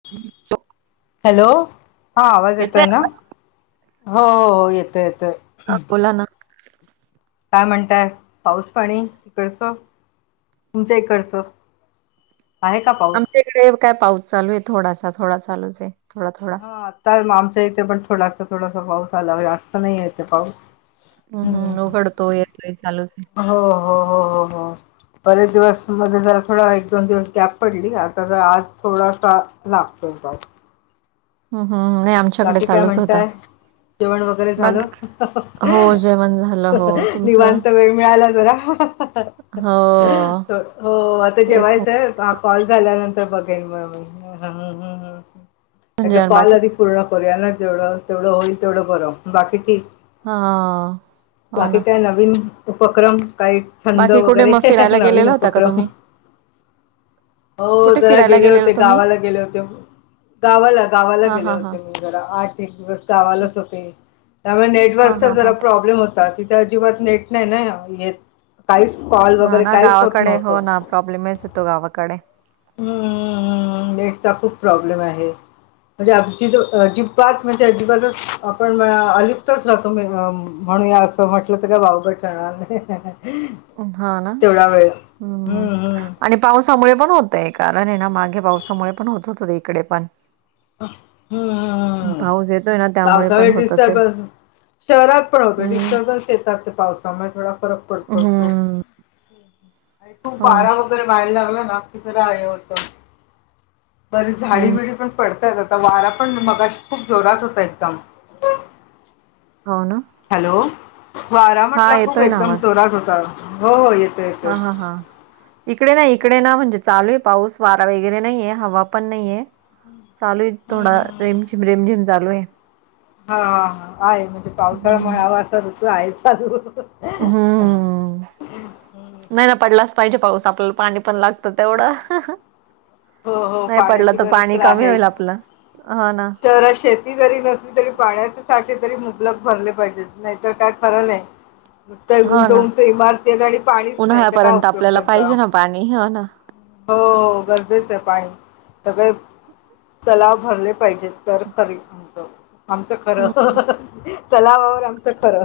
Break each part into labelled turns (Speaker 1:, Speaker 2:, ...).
Speaker 1: [inaudible]
Speaker 2: Hello. हा आवाज येतोय आहे ना? हो येतोय येतोय.
Speaker 1: हा बोला ना.
Speaker 2: काय म्हणताय पाऊस पाणी तिकडचं? तुमच्या इकडचं, आहे का पाऊस?
Speaker 1: ईकडे काय पाऊस थोडासा. थोडा चालूच आहे थोडा थोडा.
Speaker 2: ह आता आमच्या इथे पण थोडासा थोडासा पाऊस आला जास्त नाही येते पाऊस.
Speaker 1: हम्म हम् उघडतो, येतोय चालूच आहे.
Speaker 2: हो हो हो हो हो. बरेच दिवस मध्ये जरा थोडा एक दोन दिवस गॅप पडली. आता जरा आज थोडासा लागतोय पाऊस.
Speaker 1: हम् हम् नाही, आमच्याकडे
Speaker 2: बाकी काय
Speaker 1: चालूच होता.
Speaker 2: म्हणताय जेवण वगैरे झालं?
Speaker 1: बाकी
Speaker 2: ह ह
Speaker 1: हो जेवण झालं
Speaker 2: अ ह
Speaker 1: हो
Speaker 2: ह
Speaker 1: तुमचं
Speaker 2: निवांत वेळ. मिळायला जरा [unintelligible]
Speaker 1: हो
Speaker 2: हो आता
Speaker 1: तेच ना
Speaker 2: जेवायच आहे. कॉल झाल्यानंतर बघेन मग, ह. ह. ह. म्हटलं
Speaker 1: जेवण
Speaker 2: कॉल
Speaker 1: बाकी
Speaker 2: आदी पूर्ण करूया ना, जेवढं होईल तेवढं बरं, बाकी ठीक.
Speaker 1: हा हो
Speaker 2: बाकी
Speaker 1: ना
Speaker 2: काय नवीन उपक्रम काही? छंद
Speaker 1: बाकी कुठे मग
Speaker 2: वगैरे
Speaker 1: फिरायला
Speaker 2: नवीन
Speaker 1: गेलेला होता का
Speaker 2: उपक्रम.
Speaker 1: तुम्ही
Speaker 2: हो
Speaker 1: कुठे
Speaker 2: जरा
Speaker 1: फिरायला
Speaker 2: गेले
Speaker 1: गेलेला
Speaker 2: होते
Speaker 1: तुम्ही
Speaker 2: गावाला गेले होते, गावाला- गावाला
Speaker 1: हा
Speaker 2: गेले
Speaker 1: हा हा
Speaker 2: होते. जरा आठ एक दिवस गावालाच होते, त्यामुळे
Speaker 1: हा
Speaker 2: नेटवर्कचा
Speaker 1: हा हा
Speaker 2: जरा प्रॉब्लेम होता. तिथं अजिबात नेट नाही ना नेट, काहीच कॉल वगैरे काहीच होत नव्हतं.
Speaker 1: प्रॉब्लेमेच येतो गावाकडे.
Speaker 2: हूं....... नेटचा खूप प्रॉब्लेम आहे. म्हणजे अजि अजिबात म्हणजे अजिबातच आपण अलिप्तच राहतो मे म्हणूया असं. असं म्हटलं तर का वावगं ठरणार नाही.
Speaker 1: हा, ना.
Speaker 2: तेवढा वेळ
Speaker 1: हूं...
Speaker 2: हम्म हम्म.
Speaker 1: आणि पावसामुळे पण होतंय, कारण आहे ना मागे पावसामुळे पण होत होतं इकडेपण.
Speaker 2: हं.. ह.. हं...
Speaker 1: पाऊस येतोय ना. त्यामुळे पण
Speaker 2: पावसाळी
Speaker 1: होत असेल.
Speaker 2: डिस्टर्बन्स शहरात पण होतोय,
Speaker 1: हं.
Speaker 2: डिस्टर्बनस येतात ते पावस त्यामुळे थोडा फरक पडत असतो,
Speaker 1: हं.
Speaker 2: खूप
Speaker 1: हो ना.
Speaker 2: बारा वगैरे व्हायला लागले ना, तिथे राहिले होत बर झाडी-
Speaker 1: हं.
Speaker 2: बिडी पडतायेत आता वारा पण मगाशी खूप जोरात होता एकदम.
Speaker 1: हो, ना.
Speaker 2: हॅलो, वारा
Speaker 1: हां,
Speaker 2: म्हंटलं खूप
Speaker 1: येतोय ना
Speaker 2: एकदम जोरात होता. हो, हो. येतो. येतो
Speaker 1: हा.. हा.. हा.. इकडे ना, इकडे ना म्हणजे चालू आहे पाऊस वारा वगैरे नाहीये, हवा पण नाहीये. चालू आहे
Speaker 2: हम्म
Speaker 1: थोडा
Speaker 2: हम्म हम्म.
Speaker 1: रेमझिम- रेमझिम चालू आहे.
Speaker 2: हा, हा, हा. आहे म्हणजे पावसाळा
Speaker 1: हं.
Speaker 2: म्हळावा असा ऋतू आहे चालू.
Speaker 1: हं, हं. ह. नाही ना पडलाच पाहिजे पाऊस, आपल्याला पाणी पण लाग तं तेवढं
Speaker 2: हो हो
Speaker 1: नाही पडला
Speaker 2: पाण्याची
Speaker 1: तर,
Speaker 2: गरज
Speaker 1: पाणी कमी
Speaker 2: आहेच
Speaker 1: होईल आपलं. हो, ना.
Speaker 2: तर शेती जरी नसली, तरी पाण्याचे साठे तरी मुबलक भरले पाहिजेत नाहीतर काय खरं नाही. [inaudible] नुसतं एक
Speaker 1: हो
Speaker 2: उंच
Speaker 1: ना.
Speaker 2: -उंच इमारती आहेत आणि पाणीच नाही तर काय
Speaker 1: उन्हाळ्यापर्यंत
Speaker 2: उपयोग
Speaker 1: आपल्याला
Speaker 2: त्याचा.
Speaker 1: पाहिजे ना पाणी हो ना.
Speaker 2: हो, हो. गरजेच आहे पाणी सगळे तलाव भरले पाहिजेत. तर खरी, आमचं खरं
Speaker 1: हां,
Speaker 2: तलावावर आमचं खरं.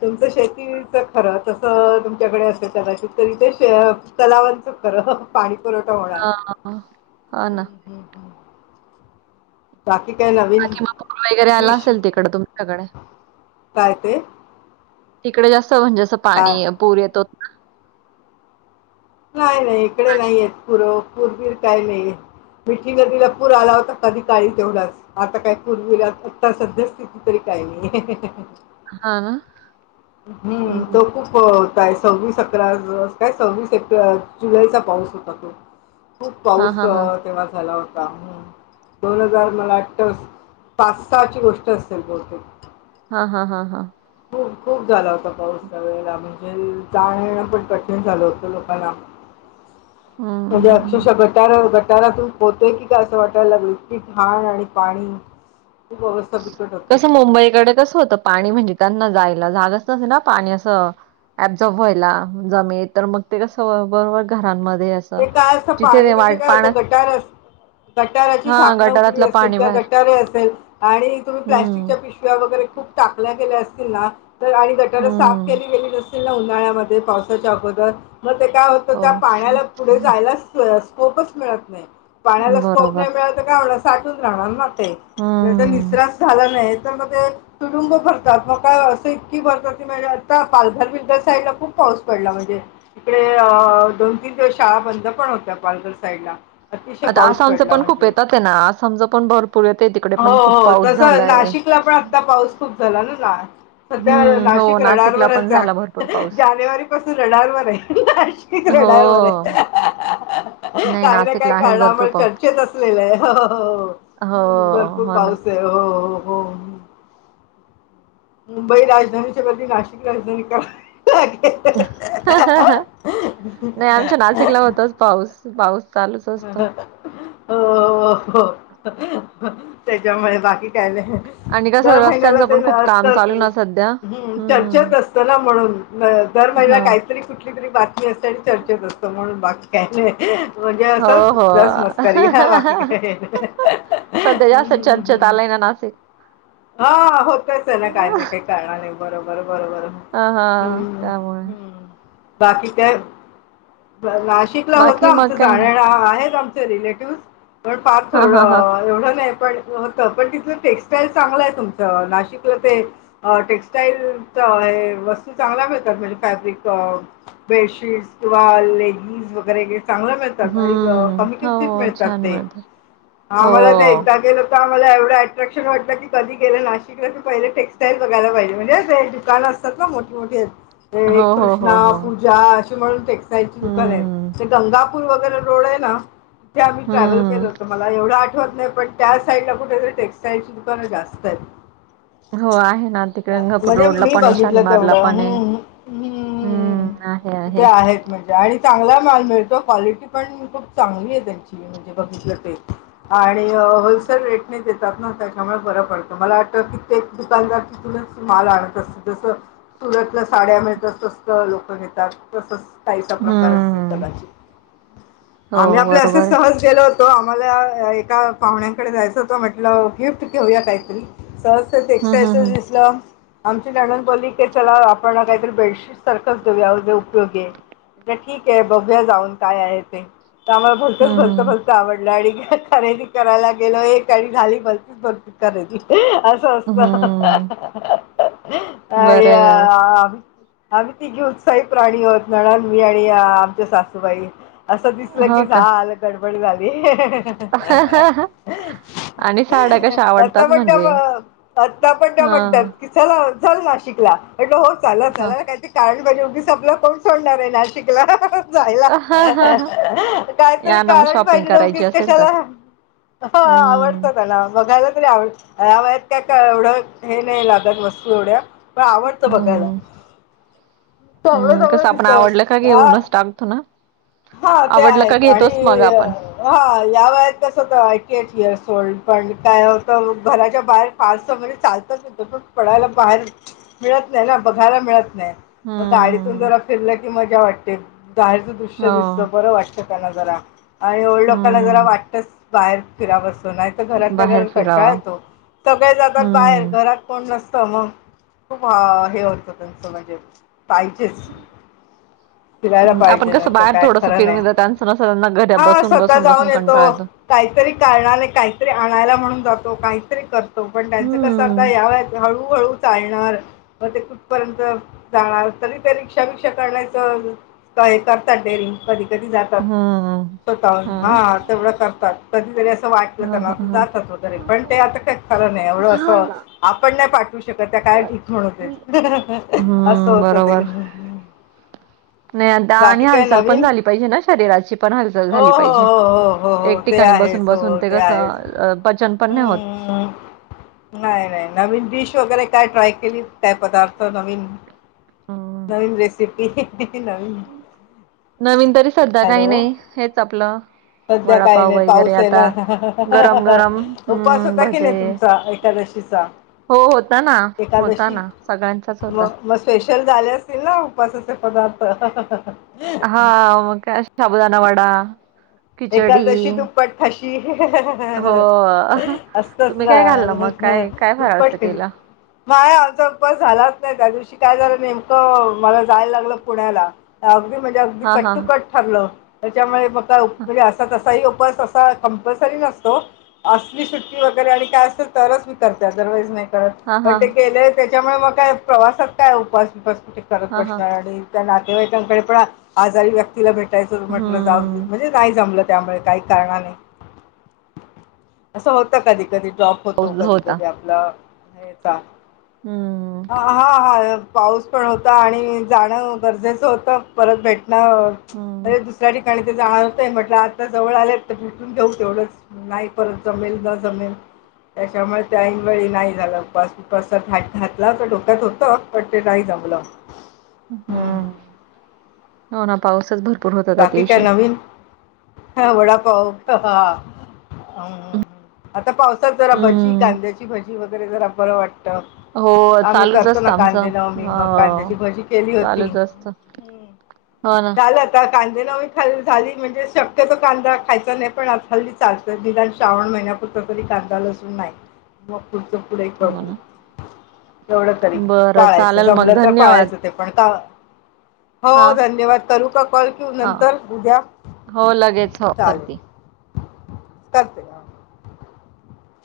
Speaker 2: तुमचं शेतीच खरं तसं तुमच्याकडे असेल कदाचित तरी ते श तलावातून खरं पाणी पुरवठा होणार.
Speaker 1: ह हो,
Speaker 2: हम्म,
Speaker 1: ना.
Speaker 2: हम्म, हम्म. बाकी काय नवीन?
Speaker 1: बाकी मग पुर वगैरे आला
Speaker 2: डिश
Speaker 1: असेल तिकडं तुमच्याकडे?
Speaker 2: काय ते.
Speaker 1: तिकडे जास्त म्हणजे असं
Speaker 2: काय
Speaker 1: पाणी पूर येतो.
Speaker 2: नाही -नाही इकडे नाही येत पुरव पूर-वीर काही नाही येत. मिठी नदीला पूर आला होता कधी काळी तेवढाच, आता काय पूर-बीर आता सध्यास तरी काही नाही,
Speaker 1: हां ना.
Speaker 2: हं.. तो खूप काय सव्वीस अकरा काय, सव्वीस एक जुलैचा पाऊस होता तो. खूप
Speaker 1: हां,
Speaker 2: पाऊस
Speaker 1: हां, हां.
Speaker 2: तेव्हा झाला होता. दोन हजार मला वाटतं पाच- सहाची गोष्ट असेल बहुतेक.
Speaker 1: हां हां हां हां.
Speaker 2: खूप खूप झाला होता पाऊस त्यावेळेला म्हणजे त्यावेळेला पण कठीण झालं होतं लोक मला म्हणजे
Speaker 1: हं.
Speaker 2: अक्षरशा गटार गटारातून पोहतोयं की काय असं वाटायला लागल इतकी घाण आणि पाणी खूप अवस्था बिकट होती.
Speaker 1: कसं मुंबईकडे कसं होतं पाणी? म्हणजे त्यांना जायला जागच नसेना पाणी असं बझॉर्ब व्हायला जमेतर मग ते कसं बरोबर घरांमध्ये असं
Speaker 2: ते काय असतं
Speaker 1: जिथे
Speaker 2: पाणी
Speaker 1: ते
Speaker 2: म्हणजे
Speaker 1: वाट
Speaker 2: काय
Speaker 1: पाण्यात
Speaker 2: असतं गटारच गटाराची
Speaker 1: हां,
Speaker 2: झाकणं उघडी
Speaker 1: गटारातलं
Speaker 2: असेल
Speaker 1: पाणी
Speaker 2: त्या
Speaker 1: बाहेर.
Speaker 2: गटारी असेल. आणि तुम्ही
Speaker 1: हं,
Speaker 2: प्लॅस्टिकच्या पिशव्या वगैरे खूप टाकल्या गेल्या असतील ना तर आणि गटारं साफ
Speaker 1: हं.
Speaker 2: केली गेली नसेल नां उन्हाळ्यामध्ये पावसाच्या अगोदर मग ते काय होतं त्या
Speaker 1: हो,
Speaker 2: पाण्याला जास्तच स्कोपच मिळत नाही पाण्याला स्कोप
Speaker 1: बरोबर.
Speaker 2: नाही मिळत तर काय होणार साठून राहणार ते. ज्याचा
Speaker 1: हं.
Speaker 2: निस्रास झाला नाही तर मग ते तुडुंब भरतात म काय असं इतकी भरतात की म्हणजे आता पालघर विद्या साईडला खूप पाऊस पडला म्हणजे ते अं दोन- तीन दिवस शाळा बंद पण होत्या पालघर साईड ला
Speaker 1: आता आसामच पण खूप येत होते नां आसामच पण भरपूर येते तिकडे
Speaker 2: हो,
Speaker 1: पण खूप
Speaker 2: हो.
Speaker 1: पाऊस
Speaker 2: तसं
Speaker 1: झालाय.
Speaker 2: नाशिकला पण आता पाऊस खूप झालेलायं ना सध्या
Speaker 1: हम्म हो
Speaker 2: नाशिक
Speaker 1: नाशिकला पण
Speaker 2: रडारवरचयं
Speaker 1: झाला भरपूर पाऊस.
Speaker 2: जानेवारी पासून रडारवरयं नाशिकि रडारवरयं.
Speaker 1: हों.
Speaker 2: कायी नां काय
Speaker 1: भरपूर
Speaker 2: कारणामुळे
Speaker 1: पाऊस
Speaker 2: चर्चेत असलेलंयं हों.
Speaker 1: हो
Speaker 2: हुं भरपूर
Speaker 1: हो ना.
Speaker 2: पाऊसयं हों हों हों. मुंबई राजधानीच्या बदली नाशिक राजधानी करावी लाेगेल.
Speaker 1: [unintelligible] नायी आमच्या नाशिकला होतचं पाऊस, पाऊस चालूच असतो.
Speaker 2: होंहों हों त्याच्यामुळे बाकी काय नाय.
Speaker 1: आणि कसं
Speaker 2: दर महिन्याला
Speaker 1: रस्त्यांचं
Speaker 2: ते
Speaker 1: पण खूप
Speaker 2: अस
Speaker 1: काम
Speaker 2: [inaudible]
Speaker 1: चालू ना सध्या
Speaker 2: चर्चेस
Speaker 1: हम्म
Speaker 2: असतं ना, म्हणून दर
Speaker 1: हा
Speaker 2: महिन्याला काहीतरी कुठलीतरी बात तमी असतं म्हणून बाकी कायी नाही. म्हणजे
Speaker 1: हो हो.
Speaker 2: असंच जस्ट मस्करी बाकी काही नाही. [inaudible]
Speaker 1: सध्या ह्या असं चर्चेत आलंय ना नाशिक.
Speaker 2: हां होतयचं ना कायी नाय कायी करणार नी बरोबर बरोबर.
Speaker 1: हां हां
Speaker 2: हम्म
Speaker 1: त्यामुळे
Speaker 2: हम्म. बाकी ते नाशिकला होतं
Speaker 1: बाकी मग
Speaker 2: आमचं
Speaker 1: काही
Speaker 2: जात
Speaker 1: नाही.
Speaker 2: येण आहेच आम्हच चे रिलेटिव्ह पण फार
Speaker 1: हां,
Speaker 2: थड
Speaker 1: हां, हां.
Speaker 2: एवढं नाही पण होतं पण तिथलं टेक्सटाइल चांगलंयं तुमचं नाशिक अं ते टेक्स्टाईलचं हे वस्तू चांगल्या मिळतात म्हणजे फॅब्रिक बेडशीट किंव्हा लेगिन्स वगैरे चांगलं मिळतात आणि ब
Speaker 1: हम्म.
Speaker 2: कमी किंमतीत
Speaker 1: हो,
Speaker 2: मिळतात
Speaker 1: छान
Speaker 2: ते
Speaker 1: मिळतात. हो.
Speaker 2: आम्हाला ते एकदा गेलं तिथं आम्हाला एवढं ॲट्रॅक्शन‌ वाटतं की कधी गेलं नाशिकलाकी पहिले टेक्स्टाईल बघायला पाहिजे म्हणजे ते दुकानं असतात ना मोठ मोठ्ठी ते
Speaker 1: हो, हो, हो,
Speaker 2: कृष्णा
Speaker 1: हो.
Speaker 2: पु जा अशी म्हणून टेक्सटाइल ची
Speaker 1: हम्म,
Speaker 2: दुकानयेत ते गंगापूर वगैरे रोडये ना. ते आम्ही ट्रॅव्हल केल
Speaker 1: हम्म.
Speaker 2: होत मला आठ ठवत नाही पण त्या साईड ला कुठेतरी टेक्स्टाईल ची दुकानं जास्तयेत.
Speaker 1: हो आहे ना, तिकडे गंगापूर
Speaker 2: म्हणजे
Speaker 1: रोडला
Speaker 2: मी
Speaker 1: पण आहे
Speaker 2: बघितलं
Speaker 1: शालीमारला
Speaker 2: तेवढं
Speaker 1: पण आहे
Speaker 2: हम्म
Speaker 1: हम्म. हे
Speaker 2: तिथे
Speaker 1: आहे
Speaker 2: आहेत म्हणजे आणि चांगला माल मिळतो, क्वालिटी पण खूप चांगली आहे त्यांची म्हणजे बघितलं ते आणि होलसेल रेटने देतात न त्याच्यामुळे बरं पडतं मला वाटतं की तेच दुकानदार तिथूनच माल आणत असती अस सुरतला साड्या मिळतात तसल लोकं नेतात तसंच काहीसा प्रकार असेल
Speaker 1: हम्म.
Speaker 2: कदाचित,
Speaker 1: हो,
Speaker 2: आम्ही आपले
Speaker 1: बरोबर
Speaker 2: असंच
Speaker 1: आहे.
Speaker 2: सहज गेलो होतो आम्हाला एका पाहुण्यांकडे जायचं होत म्हटलं गिफ्ट घेऊया काहीतरी. सहस्त्र
Speaker 1: हं, हं,
Speaker 2: एक्ससाइंशच
Speaker 1: हं.
Speaker 2: दिसलं. आमची ननंद बोली के चला आपण काहीतरी बेडशीट सारखंच देऊया जे उपयोगी आहे. म्हटलं ठीक आहे बघूया जाऊन काय आहे ते तर आम्हाला भलतच भलत भलत
Speaker 1: हं,
Speaker 2: आवडलं आणि खरेदी करायला गेलो एक आणि झाली भलतीच भलती खरेदी अस [inaudible]
Speaker 1: हं.
Speaker 2: आणि
Speaker 1: बरं आहे व्यवस्थित.
Speaker 2: आम्ही आम्ही तिघे उत्साही प्राणी आहोत ननंद मी आणि आमचे सासुबाई. असं दिसलं,
Speaker 1: हो
Speaker 2: की
Speaker 1: का?
Speaker 2: झालं गडबड झाली. [inaudible]
Speaker 1: आणि साड्या कशा आवडतात
Speaker 2: आता मजा
Speaker 1: म्हणजे?
Speaker 2: मग आता पण त्या म्हणतात,
Speaker 1: हां,
Speaker 2: की चला चल नाशिकला म्हटलं हो चला
Speaker 1: हां.
Speaker 2: चालायला काय ते कारण पाहिजे उगीच आपल कोण सोडणार आहे नाशिकला जायला [inaudible] काही तरी
Speaker 1: या ना मग
Speaker 2: कारण
Speaker 1: शॉपिंग
Speaker 2: पाहिजे न,
Speaker 1: करायची
Speaker 2: उगीच
Speaker 1: असेल तर.
Speaker 2: कशाला? अ हा
Speaker 1: हं,
Speaker 2: आवडतं त्याला बघायला तरी आवड या वयात काय का एवढं हे नाही लागत वस्तू एवढ्या. पण आवडत बघायला.
Speaker 1: हं.
Speaker 2: चांगलं
Speaker 1: हम्म,
Speaker 2: चांगलं
Speaker 1: कसं आपण आवडलं का
Speaker 2: दिसत आ
Speaker 1: घेऊनच टाकतो ना.
Speaker 2: हा ते
Speaker 1: आवडलं
Speaker 2: आहे
Speaker 1: का
Speaker 2: आणि
Speaker 1: घेतोच मग आपण.
Speaker 2: हा या वयात कसं होत आय टी एस एअर सोड पण काय होतं घराच्या बाहेर फारसं म्हणजे चालताच येतं पण पडायला बाहेर मिळत नाही ना बघायला मिळत नाही, गाडीतून
Speaker 1: हम्म.
Speaker 2: जरा फिरलं की मज्जा वाटते, बाहेरचं दृश्य
Speaker 1: हो.
Speaker 2: दिसत बरं वाटत. फिरताना जरा आणि ओल्ड लोकांना जरा
Speaker 1: हम्म.
Speaker 2: वाटतच बाहेर फिरावस नाही तर
Speaker 1: बाहेर
Speaker 2: घरात कंटाळ
Speaker 1: फिरावं.
Speaker 2: येतो, सगळे जातात बाहेर
Speaker 1: हम्म.
Speaker 2: घरात कोण नसत मग खूप हे होतं त्यांचं म्हणजे पाहिजेच, फिरायला
Speaker 1: हं, आपण
Speaker 2: पाहिजे ना.
Speaker 1: कसं
Speaker 2: त
Speaker 1: बाहेर
Speaker 2: काय
Speaker 1: थोडंसं
Speaker 2: खरं नाही,
Speaker 1: फिरून येतो त्यांचं नसतं त्यांना घरी
Speaker 2: हा
Speaker 1: बसून,
Speaker 2: स्वतः
Speaker 1: बसून,
Speaker 2: जाऊन
Speaker 1: बसून कंटाळा
Speaker 2: येतो. काहीतरी कारणाने काहीतरी आणायला म्हणून जातो काहीतरी कर तो पण त्यांचं कसं आता
Speaker 1: हम्म.
Speaker 2: या वयात हळूहळू चालणार मंग ते कुठपर्यंत जाणार, तरी ते रिक्षा बिक्षा करण्याचं काय करतात डेरिंग. कधी कधी जातात
Speaker 1: हम्म.
Speaker 2: स्वतःहून
Speaker 1: हां.
Speaker 2: हा तेवढं करतात कधीतरी असं वाट
Speaker 1: हां,
Speaker 2: त्यांना तर
Speaker 1: हां, हां.
Speaker 2: जातात वगैरे पण ते आता का खर नाही एवढं अस आपण नाही पाठवू श क काय ठीक होण तेच [unintelligible] असं
Speaker 1: हम्म,
Speaker 2: होत ते.
Speaker 1: बरोबर. नाही आता आणि
Speaker 2: बाकी
Speaker 1: हा
Speaker 2: काय
Speaker 1: हालचाल पण
Speaker 2: नवीन?
Speaker 1: झाली पाहिजे शरीराची पण हालचाल
Speaker 2: हो
Speaker 1: झाली
Speaker 2: हो
Speaker 1: पाहिजे
Speaker 2: हो हो हो हो
Speaker 1: एक
Speaker 2: ते
Speaker 1: ठिकाणी बसून
Speaker 2: आहेच हो
Speaker 1: बसून
Speaker 2: हो,
Speaker 1: ते कस
Speaker 2: आहेच
Speaker 1: अ पचन पण नाही होत.
Speaker 2: हम्म नाही नाही नवीन डिश वगैरे काय ट्राय केलीत? काय पदार्थ नवीन?
Speaker 1: अ
Speaker 2: नवीन रेसिपी नवीन
Speaker 1: नवीन तरी सध्या काही
Speaker 2: हॅलो
Speaker 1: नाही हेच आपलं.
Speaker 2: सध्या काही
Speaker 1: वडापाव
Speaker 2: नाही
Speaker 1: वगैरे
Speaker 2: पाऊस आहे
Speaker 1: आता
Speaker 2: ना,
Speaker 1: गरम गरम
Speaker 2: उपवास
Speaker 1: हम्म
Speaker 2: होता की
Speaker 1: भजे
Speaker 2: नाही तुमचा एखादशी? शीचा.
Speaker 1: हो होता ना, होता ना सगळ्यांचाच
Speaker 2: म
Speaker 1: होता‌.
Speaker 2: मग स्पेशल झाले असतील ना उपासाचे पदार्थ,
Speaker 1: हा म काय शबुदाना वडा, खिचडी
Speaker 2: एकादशी दुप्पट खाशी
Speaker 1: हो
Speaker 2: असतंच
Speaker 1: तुम्ही
Speaker 2: ना.
Speaker 1: काय खाल्लं मग
Speaker 2: हा
Speaker 1: काय काय फराळाच
Speaker 2: दुप्पट का
Speaker 1: केलं
Speaker 2: नाहीय आमचा उपवास झालाच नाही त्या दिवशी काय झालं नेमकं मला जायला लागलं पुण्याला. अगदी म्हणजे अगदी
Speaker 1: हा हा
Speaker 2: कट्टुकट ठरलं त्याच्यामुळे म
Speaker 1: हा
Speaker 2: म्हणजे असा तसाही उपवास असतो. या कप्लसरी नसतो असली सुट्टी वगैरे आणि काय असलं तरच मी करते अदरवाईज नाही. त
Speaker 1: हा
Speaker 2: पण
Speaker 1: हा
Speaker 2: ते गेले त्यांच्यामुळे मग काय प्रवासात काय उपस विपास कुठे करत
Speaker 1: हा हा
Speaker 2: बसनार आम्ही. त्या नातेवाईकांकडे पण आजारी व्यक्तीला भेटायचं म्हटलं जाऊ
Speaker 1: हम्म
Speaker 2: म्हणजे, नाही जमलं त्यामुळे काही कारणाने, असं होत कधी कधी ड्रॉप
Speaker 1: पाऊस
Speaker 2: होतो कधी
Speaker 1: होता
Speaker 2: कधी आपला हेचा,
Speaker 1: हम्म हम्म
Speaker 2: हा हा पाऊस पण होता आणि जाणं गरजेचं होतं परत भेटणं
Speaker 1: हम्म
Speaker 2: अरे दुसऱ्या ठिकाणी ते जाणार, म्हटलं आता जवळ आलेत तर भुटून घेऊ तेवढंच नाही परत जमेल न जमेल. त्यांच्यामुळे ते ऐन वळी नाही झाला उपावास उपसा ट [unintelligible] घातला अस डोक्यात होत. पण ते नाही जमलं. हं.
Speaker 1: हम्म हो ना पाऊसच भर
Speaker 2: बाकी काय नवीन, वडापाव आता पावसात जरा भजी
Speaker 1: हम्म
Speaker 2: कांद्याची भजी वगैरे जरा बरं वाटतं.
Speaker 1: हो
Speaker 2: आम्ही
Speaker 1: चालूच
Speaker 2: करतो
Speaker 1: असत
Speaker 2: ना
Speaker 1: आमचं
Speaker 2: कांदे नवमी मग कांद्याची
Speaker 1: अ
Speaker 2: भजी केली होती.
Speaker 1: चालूच असतं.
Speaker 2: हं.
Speaker 1: हो ना
Speaker 2: झालं आता कांदे नवी खाली झाली म्हणजे शक्यतो कांदा खायचा नाही पण आता हल्ली चाल तर निदान श्रावण महिन्यापुरतं तरी कांदालं असून नाही मग, पुढचं पुढे
Speaker 1: हो
Speaker 2: बघू,
Speaker 1: ना
Speaker 2: एवढं तरी
Speaker 1: बरं
Speaker 2: पाळायचं
Speaker 1: चालेल मग
Speaker 2: जमलं तर
Speaker 1: धन्यवाद
Speaker 2: पाळायचं ते- पण का
Speaker 1: हा
Speaker 2: हो धन्यवाद करु का कॉल करू
Speaker 1: हा
Speaker 2: नंतर उद्या
Speaker 1: हो लगेच हो
Speaker 2: चालेल
Speaker 1: करते
Speaker 2: करते.